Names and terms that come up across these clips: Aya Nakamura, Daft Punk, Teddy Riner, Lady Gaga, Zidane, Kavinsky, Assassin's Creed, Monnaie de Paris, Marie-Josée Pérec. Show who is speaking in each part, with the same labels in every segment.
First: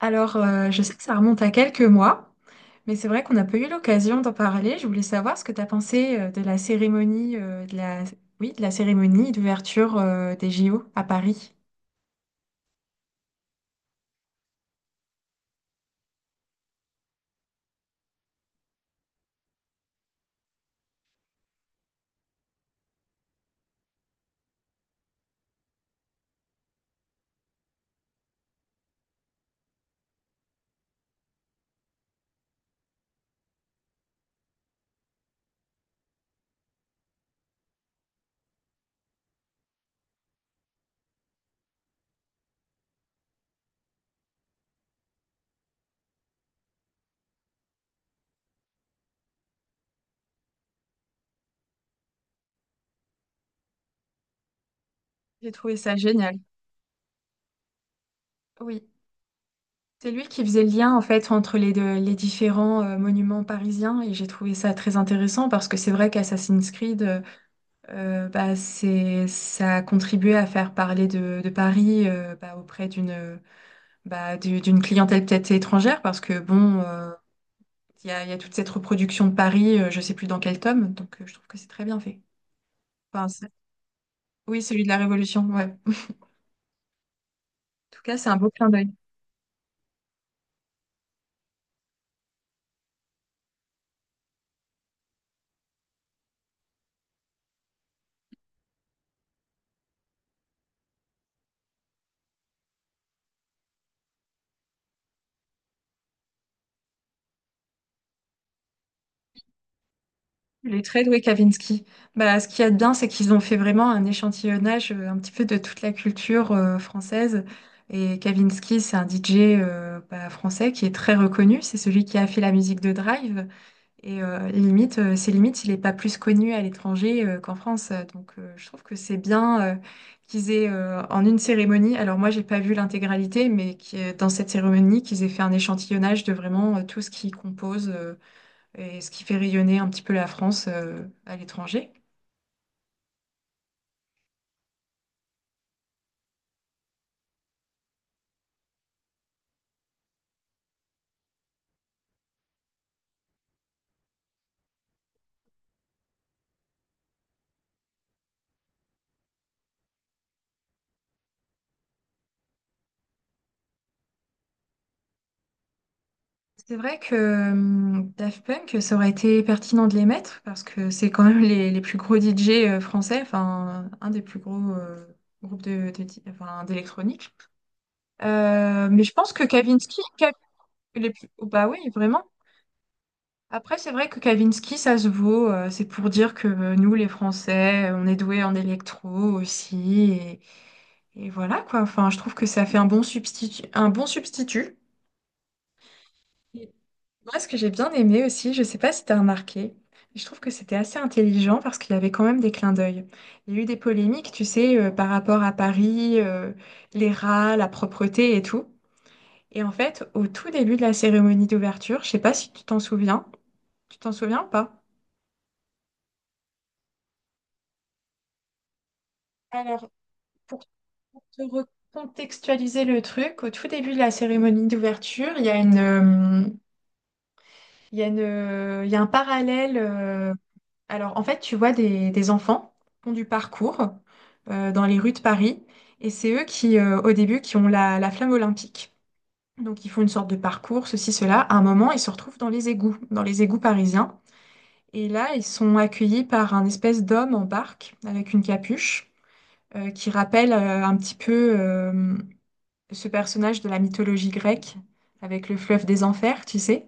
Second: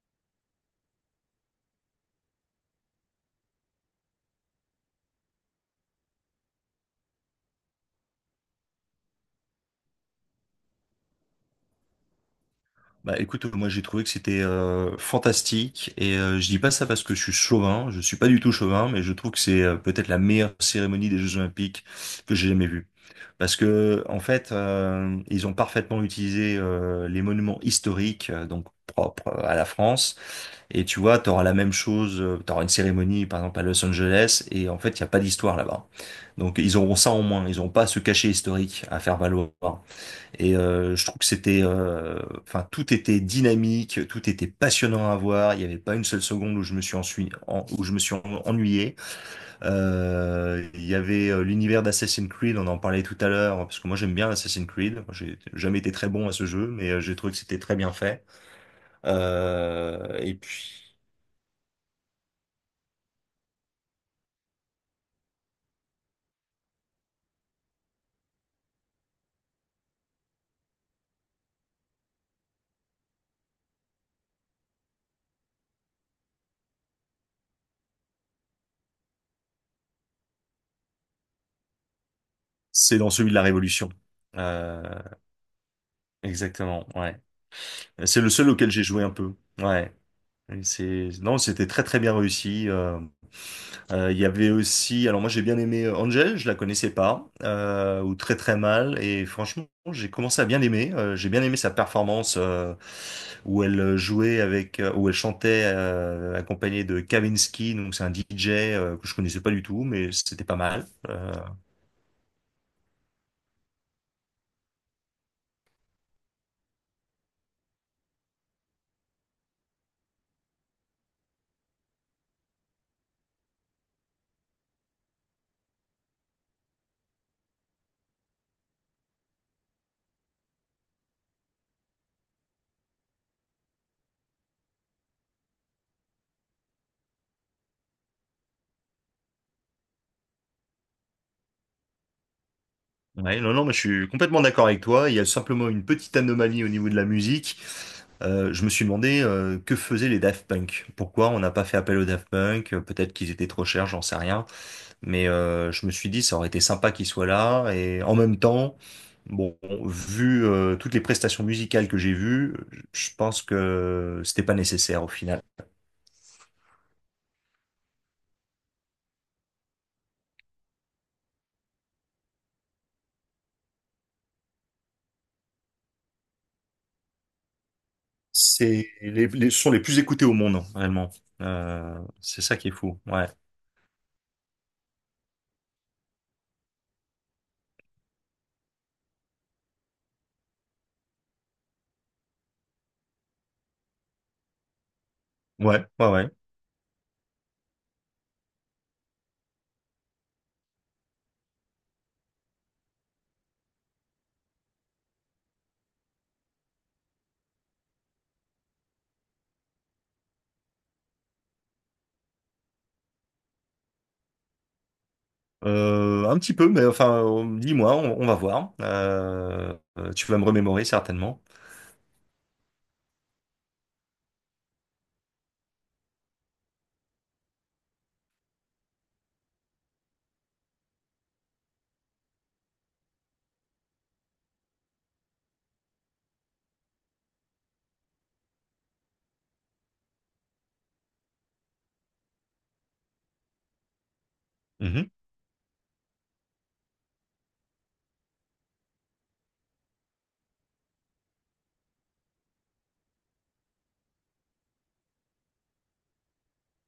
Speaker 1: Alors, je sais que ça remonte à quelques mois, mais c'est vrai qu'on n'a pas eu l'occasion d'en parler. Je voulais savoir ce que tu as pensé de la cérémonie, Oui, de la cérémonie d'ouverture des JO à Paris.
Speaker 2: Bah écoute, moi j'ai trouvé que c'était fantastique et je dis pas ça parce que je suis chauvin, je suis pas du tout chauvin, mais je trouve que c'est peut-être la meilleure cérémonie des Jeux Olympiques que j'ai jamais vue. Parce que en fait, ils ont parfaitement utilisé les monuments historiques donc propres à la France et tu vois, t'auras la même chose, t'auras une cérémonie par exemple à Los Angeles et en fait, il y a pas d'histoire là-bas. Donc ils auront ça en moins, ils n'auront pas ce cachet historique à faire valoir. Et je trouve que c'était, enfin, tout était dynamique, tout était passionnant à voir. Il n'y avait pas une seule seconde où je me suis ennuyé. Il y avait l'univers d'Assassin's Creed, on en parlait tout à l'heure, parce que moi j'aime bien Assassin's Creed. J'ai
Speaker 1: J'ai trouvé
Speaker 2: jamais été
Speaker 1: ça
Speaker 2: très bon à
Speaker 1: génial.
Speaker 2: ce jeu, mais j'ai trouvé que c'était très bien fait.
Speaker 1: Oui, c'est lui
Speaker 2: Et
Speaker 1: qui faisait le lien
Speaker 2: puis,
Speaker 1: en fait entre les différents monuments parisiens et j'ai trouvé ça très intéressant parce que c'est vrai qu'Assassin's Creed, ça a contribué à faire parler de Paris auprès d'une clientèle peut-être étrangère parce que il y a toute cette reproduction de Paris, je sais plus dans quel tome, je trouve que c'est très bien fait.
Speaker 2: c'est dans
Speaker 1: Enfin,
Speaker 2: celui de la
Speaker 1: c'est-
Speaker 2: Révolution.
Speaker 1: oui,
Speaker 2: Euh,
Speaker 1: celui de la Révolution, ouais. En
Speaker 2: Exactement, ouais.
Speaker 1: tout cas,
Speaker 2: C'est
Speaker 1: c'est
Speaker 2: le
Speaker 1: un
Speaker 2: seul
Speaker 1: beau clin
Speaker 2: auquel j'ai
Speaker 1: d'œil.
Speaker 2: joué un peu. Ouais. Et non, c'était très très bien réussi. Il y avait aussi, alors moi j'ai bien aimé Angel, je la connaissais pas, ou très très mal, et franchement j'ai commencé à bien l'aimer. J'ai bien aimé sa performance où elle chantait accompagnée de Kavinsky, donc c'est un DJ que je connaissais pas du tout, mais c'était pas
Speaker 1: Il est
Speaker 2: mal.
Speaker 1: très doué, Kavinsky. Bah, ce qu'il y a de bien, c'est qu'ils ont fait vraiment un échantillonnage un petit peu de toute la culture française. Et Kavinsky, c'est un DJ français qui est très reconnu. C'est celui qui a fait la musique de Drive. C'est limite, il n'est pas plus connu à l'étranger qu'en France. Donc, je trouve que c'est bien qu'ils aient, en une cérémonie. Alors moi, j'ai pas vu l'intégralité, mais dans cette cérémonie, qu'ils aient fait un échantillonnage de vraiment tout ce qui compose et ce qui fait rayonner un petit peu la France à l'étranger.
Speaker 2: Ouais, non non, mais je suis complètement d'accord avec toi. Il y a simplement une petite anomalie au niveau de la musique. Je me suis demandé que faisaient les Daft Punk. Pourquoi on n'a pas fait appel aux Daft Punk? Peut-être qu'ils étaient trop chers, j'en sais rien. Mais je me suis dit, ça aurait été sympa qu'il soit là. Et en même temps, bon, vu toutes les prestations musicales que j'ai vues, je pense que c'était pas nécessaire au final.
Speaker 1: C'est vrai que Daft Punk, ça aurait été pertinent de les mettre parce que c'est quand même les plus gros DJ français, enfin, un des plus gros groupes enfin, d'électronique.
Speaker 2: C'est
Speaker 1: Mais je
Speaker 2: les,
Speaker 1: pense que
Speaker 2: les sont les plus écoutés au monde,
Speaker 1: Les
Speaker 2: réellement.
Speaker 1: plus- oh, bah oui, vraiment.
Speaker 2: C'est ça qui est fou. Ouais,
Speaker 1: Après, c'est vrai que Kavinsky, ça se vaut. C'est pour dire que nous, les Français, on est doués en électro aussi. Et voilà, quoi. Enfin, je trouve que ça fait un bon substitut. Un bon substitut.
Speaker 2: ouais, ouais, ouais.
Speaker 1: Et Moi, ce que j'ai bien aimé aussi, je sais pas si tu as remarqué, mais je trouve que c'était assez intelligent parce qu'il y avait quand même des clins d'œil. Il y a eu des polémiques, tu sais, par rapport à Paris, les rats, la propreté et tout. Et en fait, au tout début de la cérémonie d'ouverture, je sais pas si tu t'en souviens, tu t'en souviens ou pas?
Speaker 2: Un petit peu, mais enfin, dis-moi, on va voir.
Speaker 1: Alors,
Speaker 2: Tu vas me
Speaker 1: pour
Speaker 2: remémorer
Speaker 1: Pour
Speaker 2: certainement.
Speaker 1: te recontextualiser le truc, au tout début de la cérémonie d'ouverture, il y a une, il y a une, il y a un parallèle. Alors, en fait, tu vois des enfants qui font du parcours dans les rues de Paris, et c'est eux qui, au début, qui ont la flamme olympique. Donc, ils font une sorte de parcours, ceci, cela. À un moment, ils se retrouvent dans les égouts parisiens. Et
Speaker 2: Mhm.
Speaker 1: là, ils sont accueillis par un espèce d'homme en barque avec une capuche qui rappelle un petit peu ce personnage de la mythologie grecque avec le fleuve des enfers, tu sais.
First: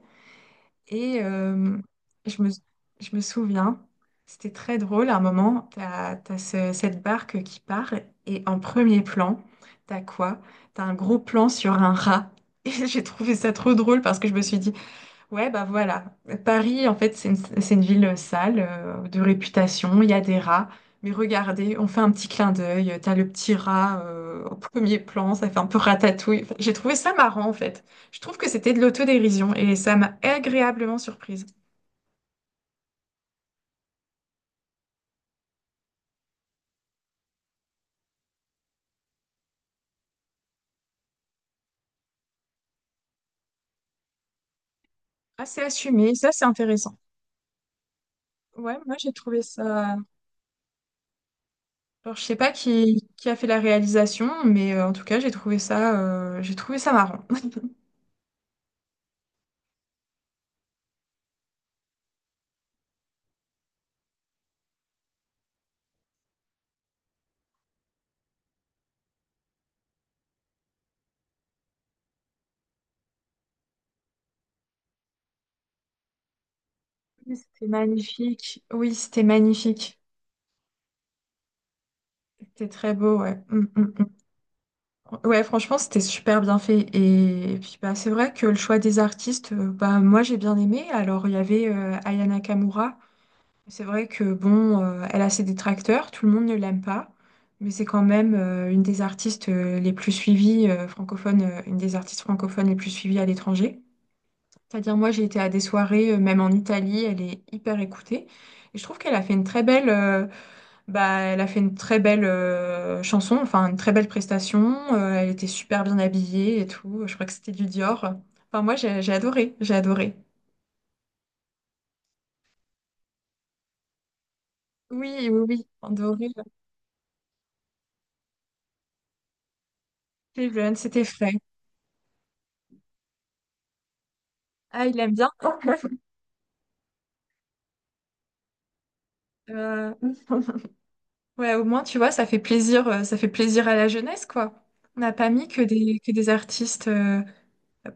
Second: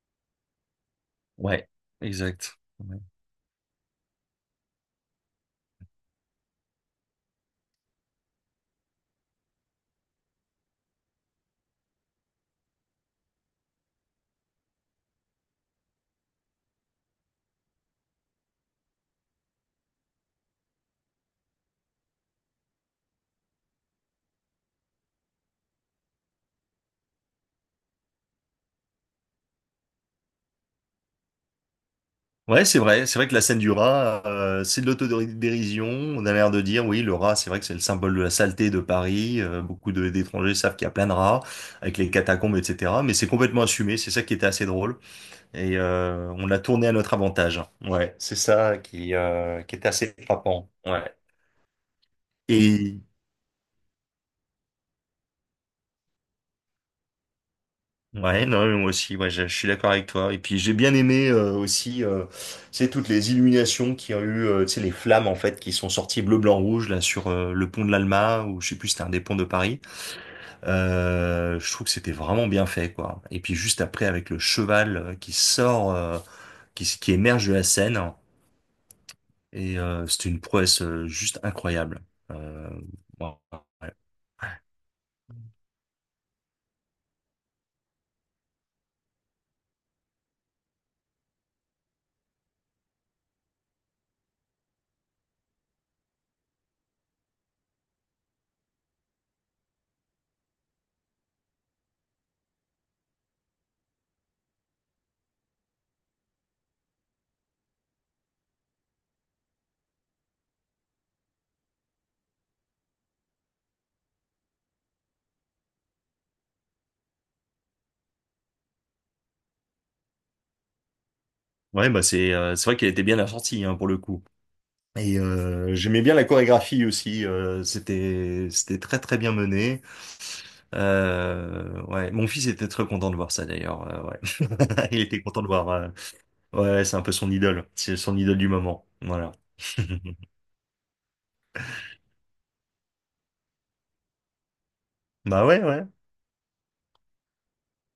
Speaker 1: Et
Speaker 2: Ouais,
Speaker 1: euh, je me,
Speaker 2: exact.
Speaker 1: je me souviens, c'était très drôle. À un moment, cette barque qui part et en premier plan, t'as quoi? T'as un gros plan sur un rat. Et j'ai trouvé ça trop drôle parce que je me suis dit, ouais, bah voilà. Paris, en fait, c'est une ville sale, de réputation, il y a des rats. Mais regardez, on fait un petit clin d'œil, t'as le petit rat au premier plan, ça fait un peu ratatouille. Enfin, j'ai trouvé ça marrant, en fait. Je trouve que c'était de l'autodérision et ça m'a agréablement surprise.
Speaker 2: Ouais, c'est vrai. C'est vrai que la scène du rat, c'est de l'autodérision. On a l'air de dire, oui, le rat, c'est vrai que c'est le symbole de la saleté de Paris. Beaucoup d'étrangers savent qu'il y a plein de rats, avec les catacombes, etc. Mais c'est complètement assumé. C'est ça qui était assez drôle.
Speaker 1: Assez
Speaker 2: Et
Speaker 1: assumé, ça
Speaker 2: euh,
Speaker 1: c'est
Speaker 2: on l'a tourné à
Speaker 1: intéressant.
Speaker 2: notre avantage. Ouais, c'est ça
Speaker 1: Ouais, moi j'ai
Speaker 2: qui,
Speaker 1: trouvé
Speaker 2: euh, qui était
Speaker 1: ça...
Speaker 2: assez frappant. Ouais.
Speaker 1: Alors, je sais pas
Speaker 2: Et
Speaker 1: qui a fait la réalisation, mais en tout cas, j'ai trouvé ça marrant.
Speaker 2: Ouais, non, mais moi aussi, ouais, je suis d'accord avec toi. Et puis j'ai bien aimé aussi, c'est toutes les illuminations qu'il y a eu, tu sais, les flammes en fait qui sont sorties bleu, blanc, rouge là sur le pont de l'Alma ou je sais plus, si c'était un des ponts de Paris. Je trouve que c'était vraiment bien fait, quoi. Et puis juste après avec le cheval qui sort, qui, s- qui
Speaker 1: Oui,
Speaker 2: émerge de la
Speaker 1: c'était
Speaker 2: scène,
Speaker 1: magnifique. Oui, c'était
Speaker 2: et
Speaker 1: magnifique.
Speaker 2: c'était une prouesse juste incroyable.
Speaker 1: C'était
Speaker 2: Euh,
Speaker 1: très beau,
Speaker 2: ouais,
Speaker 1: ouais.
Speaker 2: ouais.
Speaker 1: Mm. Ouais, franchement, c'était super bien fait. C'est vrai que le choix des artistes, moi, j'ai bien aimé. Alors, il y avait Aya Nakamura. C'est vrai que, bon, elle a ses détracteurs, tout le monde ne l'aime pas. Mais c'est quand même une des artistes les plus suivies francophones, une des artistes francophones les plus suivies à l'étranger. C'est-à-dire, moi, j'ai été à des soirées, même en Italie, elle est hyper écoutée. Et je trouve qu'elle a fait une très belle, bah, Elle a fait une très belle chanson, enfin une très belle prestation. Elle était super bien habillée et tout. Je crois que c'était du Dior. Enfin, moi, j'ai adoré, j'ai adoré.
Speaker 2: Ouais, bah c'est vrai qu'elle était bien assortie hein, pour le coup. Et
Speaker 1: Oui, oui, oui,
Speaker 2: euh, j'aimais bien la
Speaker 1: adoré.
Speaker 2: chorégraphie aussi. C'était très très bien mené.
Speaker 1: C'était jeune, c'était frais.
Speaker 2: Ouais, mon fils était très content de voir ça d'ailleurs.
Speaker 1: Ah,
Speaker 2: Ouais,
Speaker 1: il
Speaker 2: il
Speaker 1: aime
Speaker 2: était
Speaker 1: bien.
Speaker 2: content de voir. Ouais, c'est un peu son idole. C'est son idole du moment. Voilà.
Speaker 1: Euh, Ouais, au moins, tu vois, ça fait plaisir à la jeunesse, quoi. On n'a pas
Speaker 2: Bah
Speaker 1: mis
Speaker 2: ouais, ouais,
Speaker 1: que des artistes euh,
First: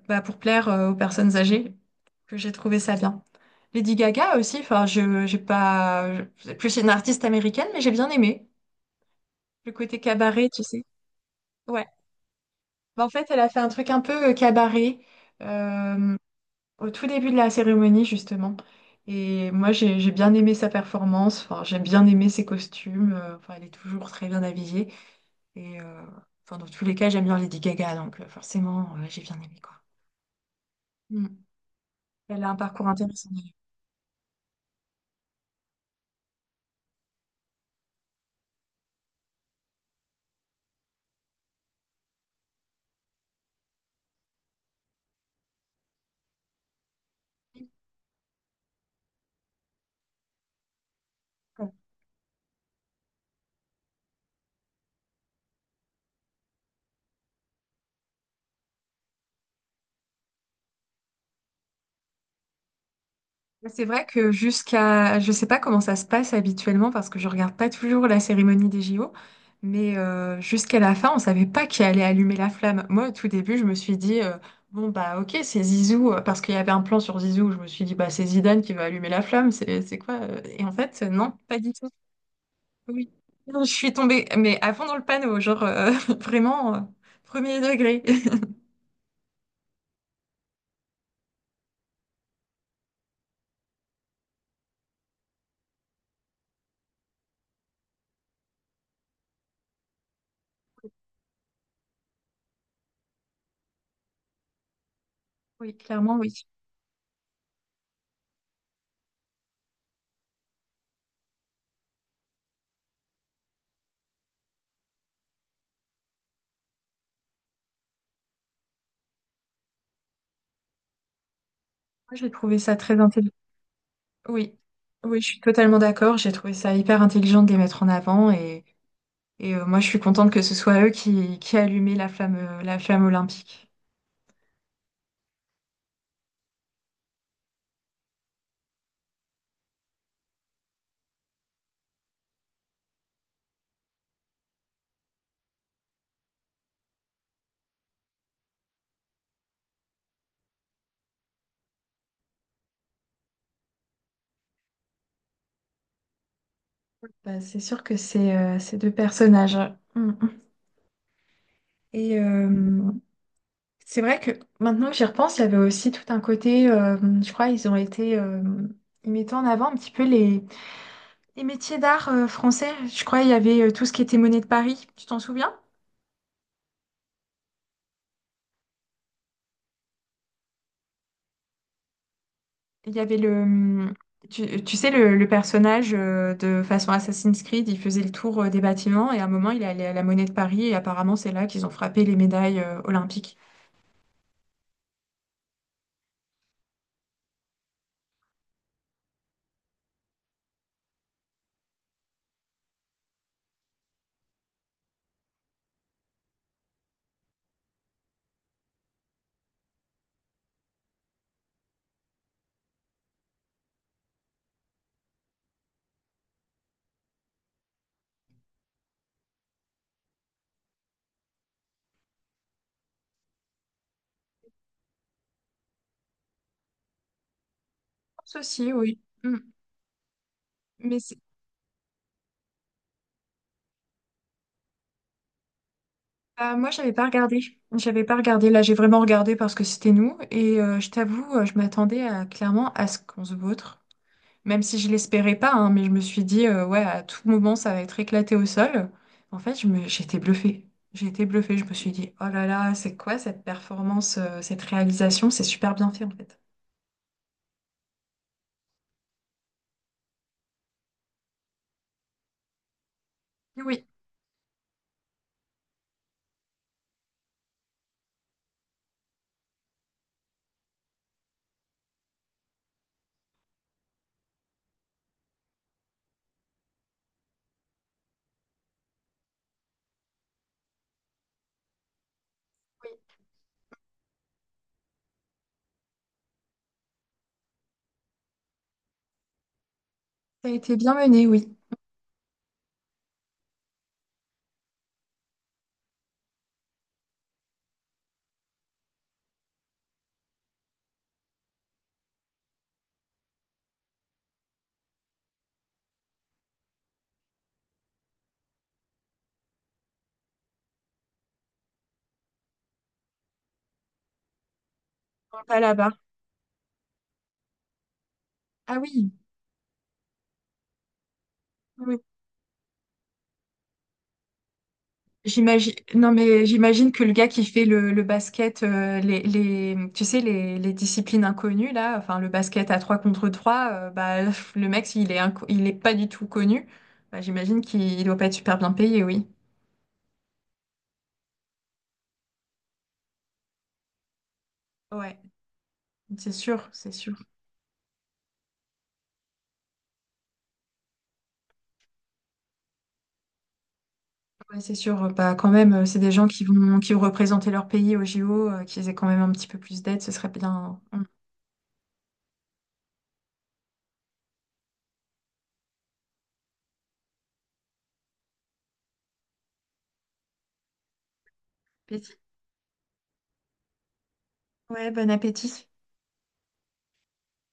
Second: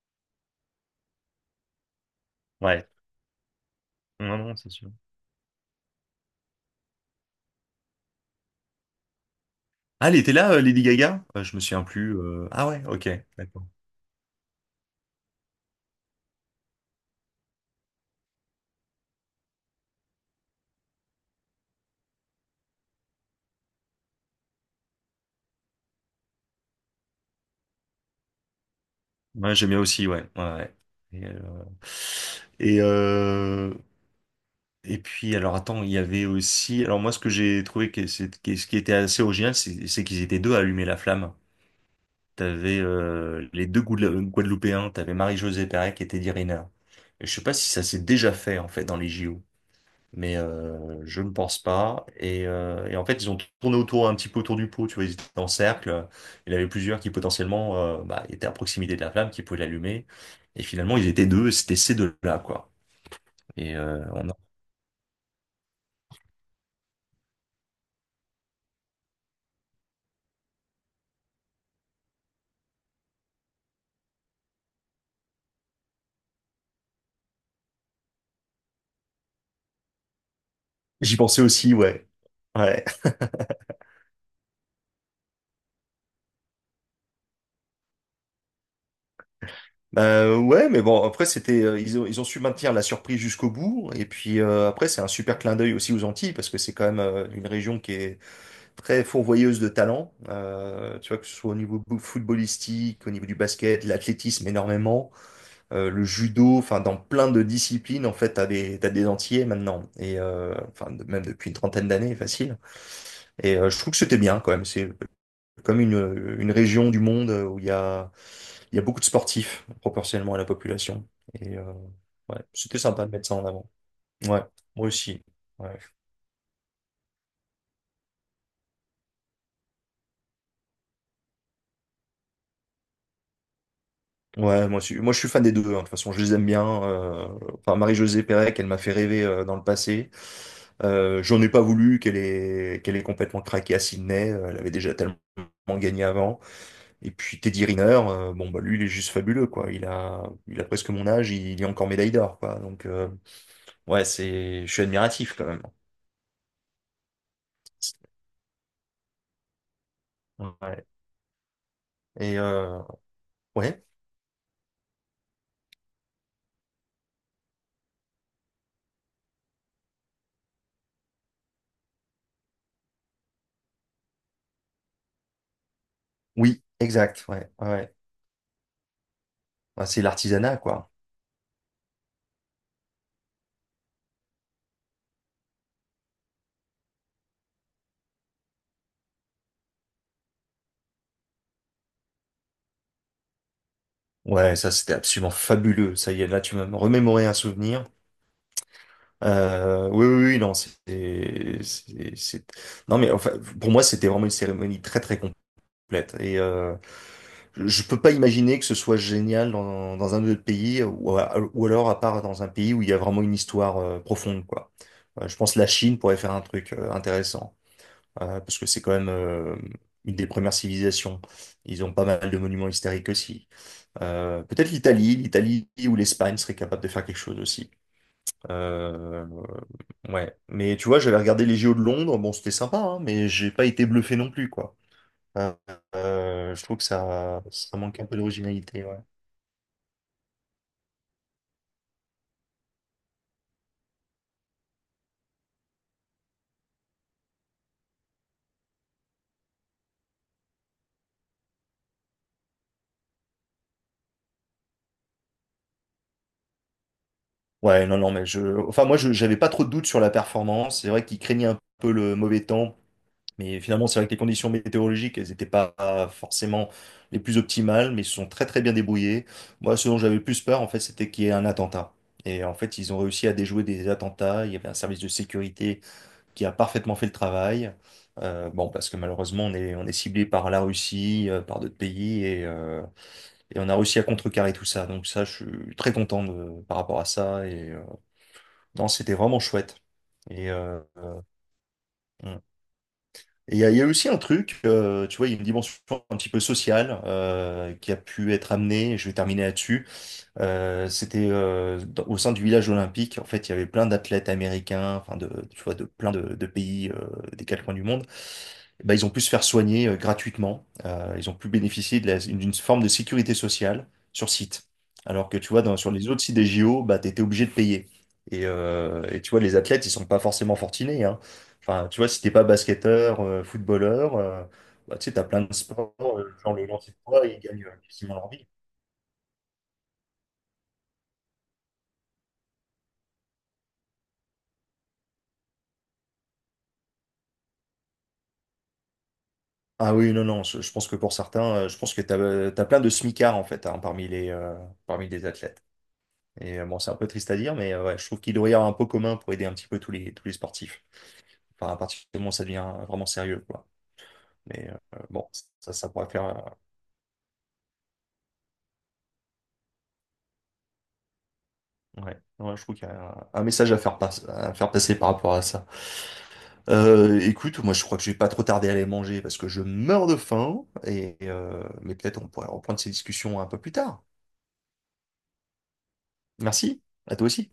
Speaker 1: bah, pour plaire aux personnes âgées, que j'ai trouvé
Speaker 2: ouais.
Speaker 1: ça bien. Lady Gaga
Speaker 2: Non, non,
Speaker 1: aussi,
Speaker 2: c'est
Speaker 1: enfin,
Speaker 2: sûr.
Speaker 1: je, j'ai pas, je- c'est plus une artiste américaine, mais j'ai bien aimé. Le côté
Speaker 2: Ah, elle était
Speaker 1: cabaret,
Speaker 2: là,
Speaker 1: tu
Speaker 2: Lady
Speaker 1: sais.
Speaker 2: Gaga? Je me souviens
Speaker 1: Ouais.
Speaker 2: plus. Ah ouais,
Speaker 1: Bah,
Speaker 2: OK,
Speaker 1: en fait, elle a fait
Speaker 2: d'accord.
Speaker 1: un truc un peu cabaret euh, au tout début de la cérémonie, justement. Et moi, j'ai bien aimé sa performance. Enfin, j'ai bien aimé ses costumes. Enfin, elle est toujours très bien habillée. Et euh, enfin, dans tous les cas, j'aime bien Lady Gaga. Donc, forcément, j'ai bien
Speaker 2: Ouais,
Speaker 1: aimé, quoi.
Speaker 2: j'aimais aussi, ouais, ouais. Ouais. Et,
Speaker 1: Mm.
Speaker 2: euh,
Speaker 1: Elle a un
Speaker 2: et,
Speaker 1: parcours intéressant.
Speaker 2: euh, Et puis, alors attends, il y avait aussi. Alors, moi, ce que j'ai trouvé, que ce qui était assez original, c'est qu'ils étaient deux à allumer la flamme. T'avais les deux Guadeloupéens, t'avais Marie-Josée Pérec et Teddy Riner. Et je sais pas si ça s'est déjà fait, en fait, dans les JO, mais je ne pense pas. Et en fait, ils ont tourné autour, un petit peu autour du pot, tu vois, ils étaient en cercle. Il y en avait plusieurs qui potentiellement bah, étaient à proximité de la flamme, qui pouvaient l'allumer. Et finalement, ils étaient deux, et c'était ces deux-là, quoi. Et
Speaker 1: C'est
Speaker 2: euh,
Speaker 1: vrai
Speaker 2: on
Speaker 1: que
Speaker 2: a-
Speaker 1: jusqu'à, je sais pas comment ça se passe habituellement parce que je regarde pas toujours la cérémonie des JO, mais jusqu'à la fin, on savait pas qui allait allumer la flamme. Moi, au tout début, je me suis dit bon bah ok, c'est Zizou parce qu'il y avait un plan sur Zizou. Je me suis dit bah c'est Zidane qui va allumer la flamme, c'est quoi? Et en fait,
Speaker 2: J'y
Speaker 1: non,
Speaker 2: pensais
Speaker 1: pas du
Speaker 2: aussi,
Speaker 1: tout.
Speaker 2: ouais. Ouais.
Speaker 1: Oui, non, je suis tombée, mais à fond dans le panneau, vraiment premier degré.
Speaker 2: Ben ouais, mais bon, après ils ont su maintenir la surprise jusqu'au bout, et puis après c'est un super clin d'œil aussi aux Antilles parce que c'est quand même une région qui est très fourvoyeuse de talents, tu vois que ce soit au niveau footballistique, au niveau du basket, l'athlétisme énormément,
Speaker 1: Oui,
Speaker 2: le
Speaker 1: clairement, oui.
Speaker 2: judo, enfin dans plein de disciplines en fait t'as des Antillais maintenant, et enfin même depuis une trentaine d'années facile, et je trouve que c'était bien quand même, c'est comme une région du monde où il y a beaucoup de sportifs proportionnellement à la population. Et
Speaker 1: Moi, j'ai
Speaker 2: ouais,
Speaker 1: trouvé ça
Speaker 2: c'était
Speaker 1: très
Speaker 2: sympa de mettre
Speaker 1: intelligent.
Speaker 2: ça en avant. Ouais,
Speaker 1: Oui,
Speaker 2: moi
Speaker 1: oui,
Speaker 2: aussi.
Speaker 1: je suis
Speaker 2: Ouais,
Speaker 1: totalement d'accord. J'ai trouvé ça hyper intelligent de les mettre en avant et, moi je suis contente que ce soit eux qui allumaient la flamme olympique.
Speaker 2: Ouais, moi, aussi. Moi, je suis fan des deux, hein. De toute façon, je les aime bien. Enfin, Marie-Josée Pérec, elle m'a fait rêver dans le passé. J'en ai pas voulu qu'elle ait complètement craqué à Sydney. Elle avait déjà tellement gagné avant. Et puis Teddy Riner, bon, bah, lui, il est juste fabuleux, quoi. Il a presque mon âge, il est encore médaille d'or, quoi. Donc, ouais, je suis admiratif quand même.
Speaker 1: Bah, c'est sûr que c'est ces deux personnages. Mm.
Speaker 2: Ouais.
Speaker 1: Et
Speaker 2: Et
Speaker 1: euh,
Speaker 2: euh, ouais,
Speaker 1: c'est vrai que maintenant que j'y repense, il y avait aussi tout un côté, je crois, ils ont été, ils mettaient en avant un petit peu les métiers d'art français. Je crois il y avait tout ce qui était monnaie de Paris, tu t'en souviens?
Speaker 2: oui, exact. Ouais, ouais. Ouais. Ouais, c'est l'artisanat, quoi.
Speaker 1: Il y avait le... Tu sais, le personnage de façon Assassin's Creed, il faisait le tour des bâtiments et à un moment, il est allé à la Monnaie de Paris et apparemment, c'est là qu'ils ont frappé les médailles olympiques.
Speaker 2: Ouais, ça c'était absolument fabuleux. Ça y est, là tu m'as remémoré un souvenir. Oui, oui, oui, non, c'est, c'est- non mais enfin, pour moi c'était vraiment une cérémonie très très complète. Et je peux pas imaginer que ce soit génial dans un autre pays ou, ou alors à part dans un pays où il y a vraiment une histoire profonde, quoi. Je pense que la Chine pourrait faire un truc intéressant. Parce que c'est quand même une des premières civilisations. Ils ont pas mal de monuments historiques aussi. Peut-être l'Italie, ou l'Espagne seraient capables de faire quelque chose aussi.
Speaker 1: Ceci, oui.
Speaker 2: Euh,
Speaker 1: Mm.
Speaker 2: ouais, mais tu vois,
Speaker 1: Mais
Speaker 2: j'avais
Speaker 1: c'est-
Speaker 2: regardé les JO de Londres, bon, c'était sympa, hein, mais j'ai pas été bluffé non plus, quoi. Euh,
Speaker 1: Bah,
Speaker 2: je
Speaker 1: moi,
Speaker 2: trouve que
Speaker 1: j'avais pas regardé.
Speaker 2: ça manque
Speaker 1: J'avais
Speaker 2: un
Speaker 1: pas
Speaker 2: peu
Speaker 1: regardé. Là, j'ai
Speaker 2: d'originalité, ouais.
Speaker 1: vraiment regardé parce que c'était nous. Je t'avoue, je m'attendais à, clairement à ce qu'on se vautre. Même si je l'espérais pas, hein, mais je me suis dit, ouais, à tout moment, ça va être éclaté au sol. En fait, je me... j'ai été bluffée. J'ai été bluffée. Je me suis dit, oh là là, c'est quoi cette performance, cette réalisation? C'est super bien fait, en fait.
Speaker 2: Ouais, non, non, mais je, enfin, moi, je, j'avais pas trop de doutes sur la performance. C'est vrai qu'ils craignaient un peu le mauvais temps. Mais
Speaker 1: Oui,
Speaker 2: finalement, c'est vrai que les conditions météorologiques, elles n'étaient pas forcément les plus optimales, mais ils se sont très très bien débrouillés. Moi, ce dont j'avais le plus peur, en fait, c'était qu'il y ait un attentat. Et en fait, ils ont réussi à déjouer des attentats. Il y avait un service de sécurité qui a parfaitement fait le travail. Bon, parce que malheureusement, on est ciblé par la Russie, par d'autres pays, et, euh,
Speaker 1: oui,
Speaker 2: et on a réussi à contrecarrer tout ça. Donc ça, je suis très content par rapport à ça. Et non, c'était vraiment chouette.
Speaker 1: ça
Speaker 2: Et
Speaker 1: a été
Speaker 2: euh,
Speaker 1: bien mené, oui.
Speaker 2: Il y a aussi un truc, tu vois, il y a une dimension un petit peu sociale qui a pu être amenée, et je vais terminer là-dessus. C'était au sein du village olympique, en fait, il y avait plein d'athlètes américains, enfin, de, tu vois, de plein de pays des quatre coins du monde bah, ils ont pu se faire soigner gratuitement. Ils ont pu bénéficier d'une forme de sécurité sociale sur site. Alors que tu
Speaker 1: Pas
Speaker 2: vois,
Speaker 1: là-bas.
Speaker 2: sur les autres sites des JO, bah, tu étais obligé de payer. Et,
Speaker 1: Ah
Speaker 2: euh,
Speaker 1: oui,
Speaker 2: et tu vois, les athlètes, ils sont pas forcément fortunés, hein.
Speaker 1: oui.
Speaker 2: Enfin,
Speaker 1: Oui.
Speaker 2: tu vois, si t'es pas basketteur, footballeur, bah, tu sais, t'as plein de
Speaker 1: J'imagine,
Speaker 2: sports,
Speaker 1: non mais
Speaker 2: genre le
Speaker 1: j'imagine
Speaker 2: lancer de
Speaker 1: que le
Speaker 2: poids,
Speaker 1: gars
Speaker 2: ils
Speaker 1: qui fait
Speaker 2: gagnent
Speaker 1: le
Speaker 2: quasiment leur vie.
Speaker 1: basket, tu sais, les disciplines inconnues là, enfin le basket à 3 contre 3, bah, pff, le mec, il est pas du tout connu, bah, j'imagine qu'il doit pas être super bien payé, oui.
Speaker 2: Ah oui, non, non, je pense que pour certains, je pense que t'as, as plein de smicards, en fait, hein, parmi les, euh, parmi
Speaker 1: Ouais,
Speaker 2: les athlètes.
Speaker 1: c'est
Speaker 2: Et
Speaker 1: sûr,
Speaker 2: bon, c'est
Speaker 1: c'est
Speaker 2: un peu
Speaker 1: sûr.
Speaker 2: triste à dire, mais ouais, je trouve qu'il doit y avoir un pot commun pour aider un petit peu tous les sportifs. Enfin, à partir du moment où ça devient vraiment sérieux, quoi.
Speaker 1: Ouais,
Speaker 2: Mais
Speaker 1: c'est sûr,
Speaker 2: bon,
Speaker 1: bah quand
Speaker 2: ça,
Speaker 1: même,
Speaker 2: ça
Speaker 1: c'est
Speaker 2: pourrait
Speaker 1: des gens
Speaker 2: faire.
Speaker 1: qui vont représenter leur pays au JO, qu'ils aient quand même un petit peu plus d'aide, ce serait bien. Bon
Speaker 2: Ouais, Ouais, je trouve qu'il y a un message à faire passer par rapport à ça. Écoute, moi, je crois que je vais pas trop tarder à aller manger parce que je meurs de faim. Mais
Speaker 1: appétit.
Speaker 2: peut-être on pourrait reprendre ces discussions un peu plus tard.
Speaker 1: Ouais, bon appétit.
Speaker 2: Merci, à toi aussi.